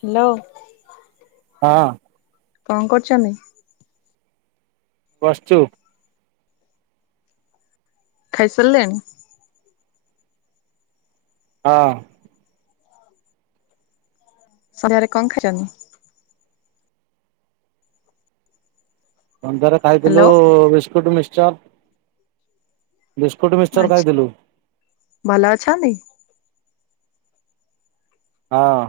Hello. ହଁ। କଣ କରୁଚନ୍ତି? ବସଚୁ। ଖାଇସାରିଲେଣି? ହଁ। ସନ୍ଧ୍ୟାରେ କଣ ଖାଇଛନ୍ତି? ସନ୍ଧ୍ୟାରେ ଖାଇଥିଲୁ hello biscuit, mixture. Biscuit, mixture ଆଚ୍ଛା ଖାଇଥିଲୁ। ଭଲ ଅଛନ୍ତି? ହଁ।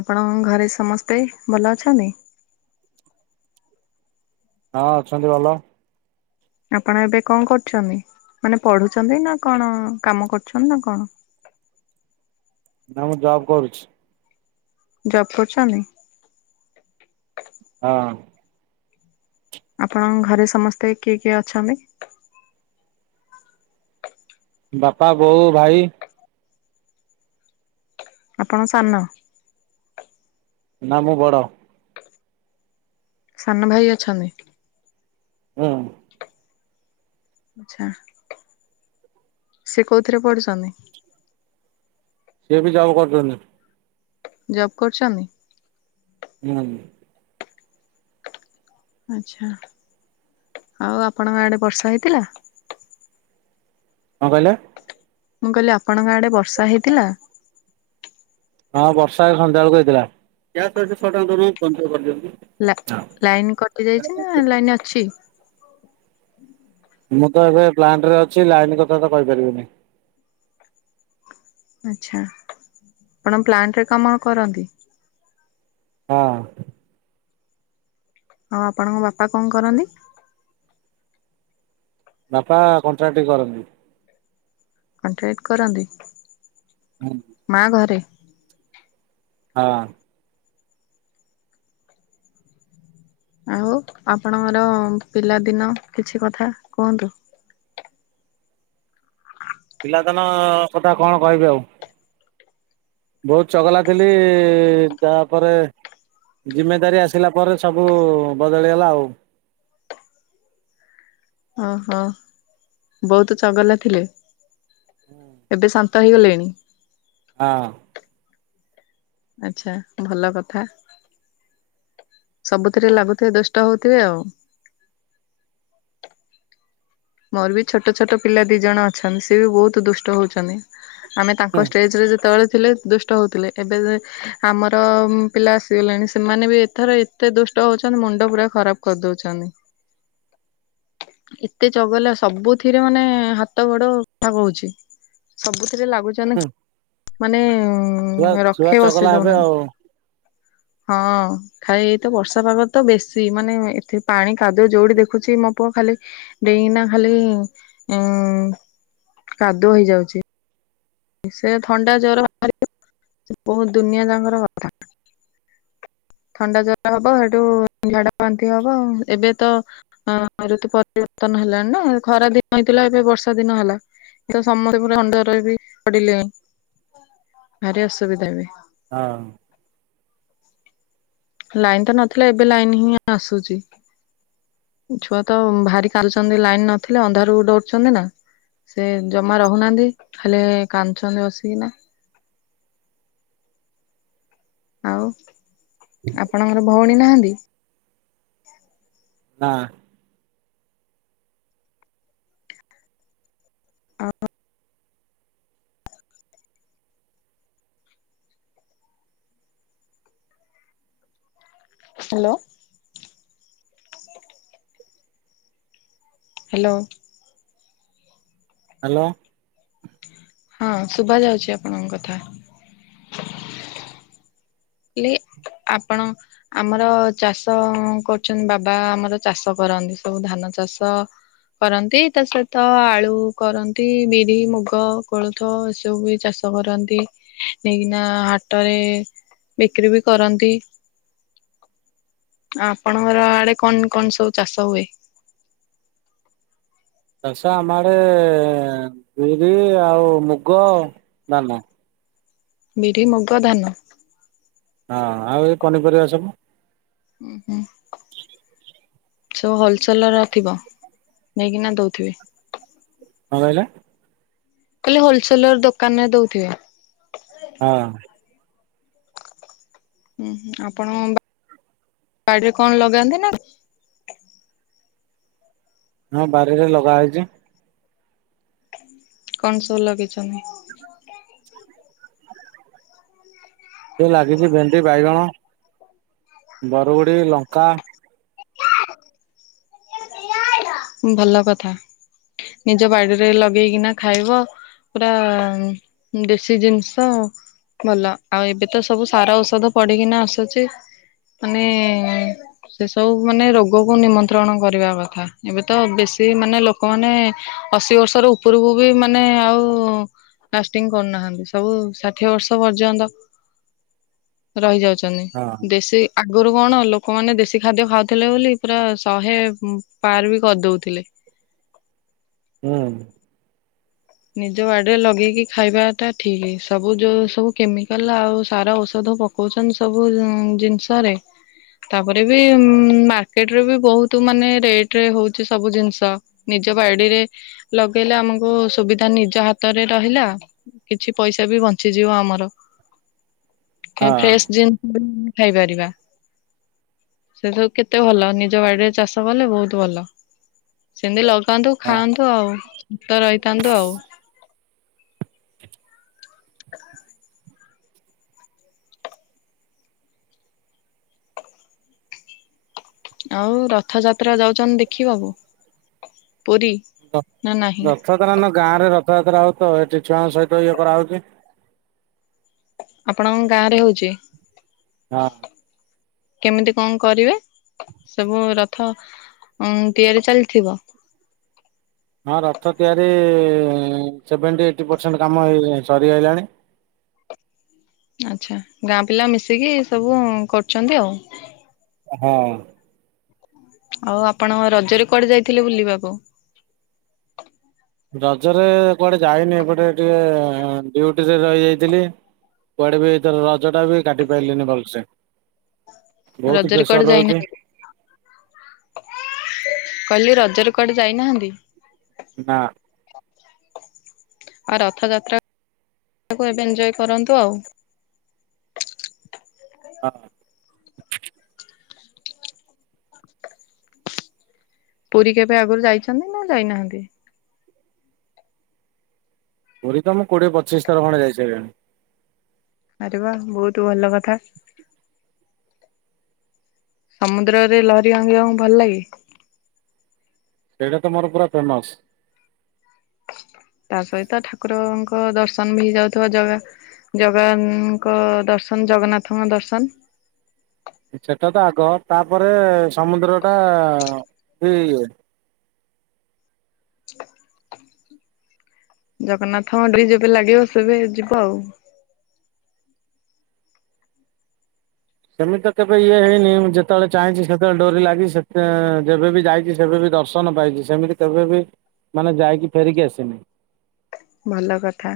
ଆପଣ ଘରେ ସମସ୍ତେ ଭଲ ଅଛନ୍ତି? ହଁ, ଅଛନ୍ତି ଭଲ। ଆପଣ ଏବେ କଣ କରୁଛନ୍ତି? ମାନେ ପଢୁଛନ୍ତି ନା କଣ କାମ କରୁଛନ୍ତି ନା କଣ? ନା, ମୁଁ ଜବ୍ କରୁଛି। ଜବ କରୁଚନ୍ତି? ହଁ। ଆପଣଙ୍କ ଘରେ ସମସ୍ତେ କିଏ କିଏ ଅଛନ୍ତି? ବାପା, ବୋଉ, ଭାଇ ଆପଣ ସାନ? ନା ମୁଁ ବଡ଼। ସାନ ଭାଇ ଅଛନ୍ତି? ହୁଁ। ଆଛା, ସେ କୋଉଥିରେ ପଢୁଛନ୍ତି? ସିଏ ବି ଯବ କରୁଛନ୍ତି। ଜବ୍ କରୁଛନ୍ତି? ହୁଁ। ଆଚ୍ଛା, ଆଉ ଆପଣଙ୍କ ଆଡେ ବର୍ଷା ହେଇଥିଲା? କଣ କହିଲେ? ମୁଁ କହିଲି ଆପଣଙ୍କ ଆଡେ ବର୍ଷା ହେଇଥିଲା? ହଁ ବର୍ଷା ଏ ସନ୍ଧ୍ୟା ବେଳକୁ ହେଇଥିଲା, ୟା ସହିତ ଶହେ ଟଙ୍କା ଦଉନାହାନ୍ତି ଫୋନ୍ ପେ କରିଦିଅନ୍ତି। ଲା ଲାଇନ କଟି ଯାଇଛି ନା ଲାଇନ ଅଛି? ମୁଁ ତ ଏବେ ପ୍ଲାଣ୍ଟ ରେ ଅଛି ଲାଇନ କଥା ତ କହିପାରିବିନି। ଆଚ୍ଛା, ଆପଣ ପ୍ଲାଣ୍ଟରେ କାମ କରନ୍ତି। ହଁ। ହଁ ଆପଣଙ୍କ ବାପା କଣ କରନ୍ତି? ବାପା କଣ୍ଟ୍ରାକ୍ଟି କରନ୍ତି। କଣ୍ଟ୍ରାକ୍ଟ କରନ୍ତି? ହୁଁ। ମା ଘରେ। ହଁ। ଆଉ ଆପଣଙ୍କର ପିଲାଦିନ କିଛି କଥା କୁହନ୍ତୁ? ପିଲାଦାନ କଥା କଣ କହିବି ଆଉ। ବହୁତ ଚଗଲା ଥିଲି, ତାପରେ ଜିମେଦାରି ଆସିଲା ପରେ ସବୁ ବଦଳିଗଲା ଆଉ। ଓହୋ ବହୁତ ଚଗଲା ଥିଲେ, ଏବେ ସାନ୍ ତହିଗଲେଣି। [unintelligible] ଆଚ୍ଛା ଭଲ କଥା। ସବୁଥିରେ ଲାଗୁଥିବେ ଦୁଷ୍ଟ ହଉଥିବେ ଆଉ। ମୋର ବି ଛୋଟ ଛୋଟ ପିଲା ଦି ଜଣ ଅଛନ୍ତି ସିଏ ବି ବହୁତ ଦୁଷ୍ଟ ହଉଛନ୍ତି। ଆମେ ହୁଁ ତାଙ୍କ ଷ୍ଟେଜ ରେ ଯେତେବେଳେ ଥିଲେ ଦୁସ୍ ଷ୍ଟ ହେଉଥିଲେ, ଏବେ ଆମର ପିଲା ଆସିଗଲେଣି ସେମାନେ ବି ଏଥର ଏ ଏତେ ଦୁଷ୍ଟ ହଉଛନ୍ତି ମୁଣ୍ଡ ପୁରା ଖରାପ କରିଦଉଛନ୍ତି। ଏତେ ଚଗଲା ସବୁଥିରେ ମାନେ ହାତ ଗୋଡ କଥା କହୁଛି। ସବୁଥିରେ ଲାଗୁଛନ୍ତି ହୁଁ ମାନେ, ଛୁଆ ମାନେ ଛୁଆ ରଖେଇ ବସେଇ ଚଗଲା ହେବେ ଦଉନା ଆଉ ହଁ। ଖାଇ ଏଇତ ବର୍ଷା ପାଗ ତ ବେଶୀ ମାନେ ଏଥି ପାଣି କାଦୁଅ ଯଉଠି ଦେଖୁଛି ମୋ ପୁଅ ଖାଲି ଡେଇନା ଖାଲି ଉଁ କାଦୁଅ ହେଇଯାଉଛି। ସେ ଥଣ୍ଡା ଜର [unintelligible] ସେ ବହୁତ ଦୁନିଆ ଯାଙ୍କର କଥା। ଥଣ୍ଡା ଜର ହବ, ହେଠୁ ଝାଡା ବାନ୍ତି ହବ, ଏବେ ତ ହଁ ଋତୁ ପରିବର୍ତ୍ତନ ହେଲାଣି ନା ଖରା ଦିନ ହେଇଥିଲା ଏବେ ବର୍ଷା ଦିନ ହେଲା। ତ ସମସ୍ତ ପୁର ଅଣ୍ଡ ରହିବି ପଡିଲେ ଭାରି ଅସୁବିଧା ବି ହଁ। ଲାଇନ ତ ନଥିଲା ଏବେ ଲାଇନ ହିଁ ଆସୁଚି। ଛୁଆ ତ ଭାରି କାଲୁଚନ୍ତି ଲାଇନ ନଥିଲେ ଅନ୍ଧାରକୁ ଡରୁଚନ୍ତି ନା। ସେ ଜମା ରହୁନାହାନ୍ତି ଖାଲି କାନ୍ଦୁଚନ୍ତି ବସିକିନା। ଆଉ ଆପଣଙ୍କର ଭଉଣୀ ନାହାନ୍ତି? ନାଁ। ହ୍ୟାଲୋ। ହ୍ୟାଲୋ। ହାଲୋ। ହଁ ଶୁବା ଯାଉଚି ଆପଣଙ୍କ କଥା। ଲେ ଆପଣ ଆମର ଚାଷ କରୁଚନ୍ତି ବାବା ଆମର ଚାଷ କରନ୍ତି ସବୁ ଧାନ ଚାଷ କରନ୍ତି ତା ସହିତ ଆଳୁ କରନ୍ତି ବିରି ମୁଗ କୋଳଥ ଏସବୁ ବି ଚାଷ ଚାଷ କରନ୍ତି। ନେଇକିନା ହାଟରେ ବିକ୍ରି ବି କରନ୍ତି। ଆପଣଙ୍କର ଆଡେ କଣ କଣ ସବୁ ଚାଷ ହୁଏ? ଚାଷ ଆମ ଆଡେ ବିରି ଆଉ ମୁଗ ଧାନ। ବିରି ମୁଗ ଧାନ। ହଁ ଆଉ ଏଇ ପନିପରିବା ସବୁ? ଉଁ ହୁଁ। ସବୁ ହଲ୍ ଚଲର ଥିବ ନେଇକିନା ଦଉଥିବେ? କଣ କହିଲେ? ମୁଁ କହିଲି ହୋଲସେଲର ଦୋକାନରେ ଦଉଥିବେ? ହଁ। ହୁଁ ଆପଣ ବାଡିରେ କଣ ଲଗାନ୍ତି ନା? ହଁ ବାରିରେ ଲଗା ହେଇଚି। କଣ ସବୁ ଲଗେଇଚନ୍ତି? ସେ ଲାଗିଚି ଭେଣ୍ଡି, ବାଇଗଣ, ବରଗୁଡି, ଲଙ୍କା। ଭଲ କଥା ନିଜ ବାଡିରେ ଲଗେଇକିନା ଖାଇବ ପୁରା ଦେଶୀ ଜିନିଷ। ଭଲ ଆଉ ଏବେ ତ ସବୁ ସାର ଔଷଧ ପଡିକିନା ଆସୁଚି। ମାନେ ସେସବୁ ମାନେ ରୋଗକୁ ନିମନ୍ତ୍ରଣ କରିବା କଥା। ଏବେ ତ ବେଶୀ ମାନେ ଲୋକମାନେ ଅଶୀ ବର୍ଷର ଉପରକୁ ବି ମାନେ ଆଉ ଲାଷ୍ଟିଂ କରୁନାହାନ୍ତି। ସବୁ ଷାଠିଏ ବର୍ଷ ପର୍ଯ୍ୟନ୍ତ ରହି ଯାଉଚନ୍ତି। ହଁ ଦେଶୀ ଆଗରୁ କଣ ଲୋକମାନେ ଦେଶୀ ଖାଦ୍ୟ ଖାଉଥିଲେ ବୋଲି ପୁରା ଶହେ ପାର ବି କରିଦଉଥିଲେ। ହୁଁ। ନିଜ ବାଡ଼ିରେ ଲଗେଇକି ଖାଇବା ଟା ଠିକ୍ ସବୁ ଯୋଉ ସବୁ କେମିକାଲ ଆଉ ସାରା ଔଷଧ ପ କୋଉଚନ୍ତି ସବୁ ଜିନିଷରେ ତାପରେ ବି ମାର୍କେଟରେ ବି ବହୁତ ମାନେ ରେଟ ରେ ହଉଚି ସବୁ ଜିନିଷ। ନିଜ ବାଡିରେ ଲଗେଇଲେ ଆମକୁ ସୁବିଧା ନିଜ ହାତରେ ରହିଲା କିଛି ପଇସା ବି ବଞ୍ଚିଯିବ ଆମର। ଟିକେ ହଁ ଫ୍ରେଶ [unintelligible] ଖାଇପାରିବା। ସେ ସବୁ କେତେ ଭଲ ନିଜ ବାଡିରେ ଚାଷ କଲେ ବହୁତ ଭଲ। ସେମିତି ଲଗାନ୍ତୁ ହଁ। ଖାଆନ୍ତୁ ଆଉ ସୁଥ ରହିଥାନ୍ତୁ ଆଉ। ଆଉ ରଥଯାତ୍ରା ଯାଉଛନ୍ତି ଦେଖିବାକୁ ପୁରୀ? ନା ନାହିଁ? ରଥଯାତ୍ରା ନ ଗାଁ ରେ ରଥଯାତ୍ରା ହଉ ତ ଏଠି ଛୁଆଙ୍କ ସହିତ ଇଏ କରାହେଉଛି। ଆପଣଙ୍କ ଗାଁ ରେ ହଉଛି? ହଁ। କେମିତି କଣ କରିବେ ସବୁ ରଥ ତିଆରି ଚାଲିଥିବ। ହଁ ରଥ ତିଆରି ସେଭେଣ୍ଟି ଏଇଟ୍ ପରସେଣ୍ଟ କାମ ସରିଆଇଲାନି। ଆଚ୍ଛା ଗାଁ ପିଲା ମିଶିକି ସବୁ କରୁଛନ୍ତି ଆଉ। ହଁ। ଆଉ ଆପଣ ରଜରେ କୁଆଡେ ଯାଇଥିଲେ ବୁଲିବାକୁ? ରଜରେ କୁଆଡେ ଯାଇନି ଏପଟେ ଟିକେ ଡ଼ିଉଟି ରେ ରହିଯାଇଥିଲି। କୁଆଡ଼େ ବି ଏଥର ରଜଟା ବି କାଟି ପାରିଲିନି ଭଲସେ ବହୁତ ପ୍ରେସର ରହୁଛି। କହିଲେ ରଜରେ କୁଆଡେ ଯାଇନାହାନ୍ତି। ନାଁ। ଆଉ ରଥ ଯାତ୍ରା କୁ ଏବେ ଏଞ୍ଜୟ୍ କରନ୍ତୁ ଆଉ। ହଁ। ପୁରୀ କେବେ ଆଗରୁ ଯାଇଛନ୍ତି ନା ଯାଇନାହାନ୍ତି? ପୁରୀ ତ ମୁଁ କୋଡ଼ିଏ ପଚିଶ ଥର ଖଣ୍ଡେ ଯାଇ ସାରିଲିଣି। ଆରେ ବା ବହୁତ ଭଲ କଥା। ସମୁଦ୍ରରେ ଲହରୀ ଭାଙ୍ଗିବାକୁ ଭଲ ଲାଗେ? ସେଇଟା ତ ମୋର ପୁରା ଫେମସ। ତା ସହିତ ଠାକୁରଙ୍କ ଦର୍ଶନ ବି ହେଇ ଯାଉଥିବା ଜଗା। ଜଗା ଙ୍କ ଦର୍ଶନ ଜଗନ୍ନାଥଙ୍କ ଦର୍ଶନ। ସେଟାତ ଆଗ ତାପରେ ସମୁଦ୍ର ଟା ଇଏ। ଜଗନ୍ନାଥଙ୍କ ଡୋରି ଯେବେ ଲାଗିବ ସେବେ ଯିବ ଆଉ। ସେମିତି ତ କେବେ ଇଏ ହେଇନି ମୁଁ ଯେତେବେଳେ ଚାହିଁଛି ସେତେବେଳେ ଡୋରି ଲାଗି ସେ ଯେବେ ବି ଯାଇଛି ସେବେବି ଦର୍ଶ ପାଇଛି ସେମିତି କେବେ ବି ମାନେ ଯାଇକି ଫେରିକି ଆସିନି। ଭଲ କଥା।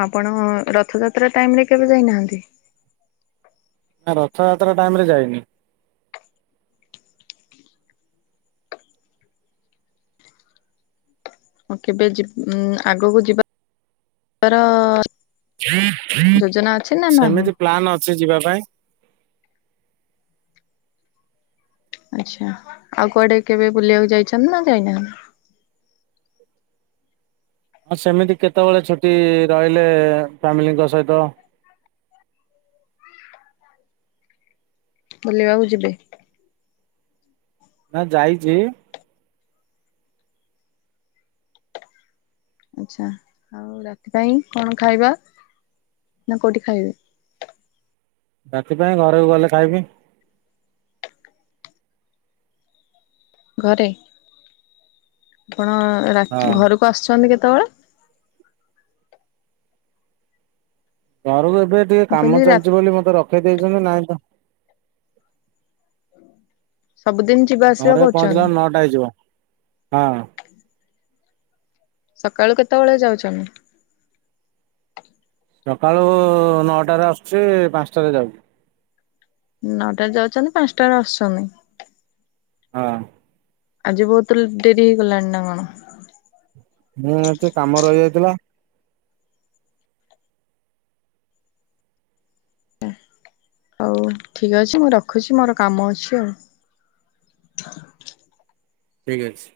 ଆପଣ ରଥଯାତ୍ରା ଟାଇମ ରେ କେବେ ଯାଇନାହାନ୍ତି? ନାଁ ରଥଯାତ୍ରା ଟାଇମ ରେ ଯାଇନି। ହଁ କେବେ ଯି ଆଗକୁ ଯିବାର ଯୋଜନା ଅଛି ନା ନାହିଁ? ସେମିତି ପ୍ଲାନ୍ ଅଛି ଯିବା ପାଇଁ। ଆଛା ଆଉ କୁଆଡେ କେବେ ବୁଲିବାକୁ ଯାଇଛନ୍ତି ନା ଯାଇନାହାନ୍ତି? ହଁ ସେମିତି କେତେବେଳେ ଛୁଟି ରହିଲେ ଫ୍ୟାମିଲିଙ୍କ ସହିତ ବୁଲିବାକୁ ଯିବେ। ନାଁ ଯାଇଛି। ଆଚ୍ଛା ଆଉ ରାତି ପାଇଁ କଣ ଖାଇବା ନା କୋଉଠି ଖାଇବେ? ରାତି ପାଇଁ ଘରକୁ ଗଲେ ଖାଇବି। ଘରେ ଆପଣ ହଁ ରାତ୍ ଘରକୁ ଆସୁଛନ୍ତି କେତେବେଳେ? ଘରକୁ ଏବେ ଟିକେ ମୁଁ କାମ କହିଲି ରା ଚାଲିଛି ବୋଲି ମତେ ରଖେଇ ଦେଇଛନ୍ତି ନାଇଁ ତ ସବୁଦିନ ଯିବା ଆସିବା କରୁଛନ୍? ପାଇଯିବ ହଁ। ସକାଳୁ କେତେବେଳେ ଯାଉଚନ୍ତି? ସକାଳୁ ନଅଟାରେ ଆସୁଛି ପାଞ୍ଚଟାରେ ଯାଉଚି। ନଅଟାରେ ଯାଉଛନ୍ତି ପାଞ୍ଚଟା ଆସୁଛନ୍ତି। ହଁ। ଆଜି ବୋହୁତ୍ ଲେ ଡେରି ହେଇ ଗଲାଣି ନା କଣ? ହୁଁ ଟିକେ କାମ ରହିଆଇଥିଲା। ହଉ ଠିକ୍ ଅଛି ମୁଁ ରଖୁଛି ମୋର କାମ ଅଛି ଆଉ। ଠିକ୍ ଅଛି।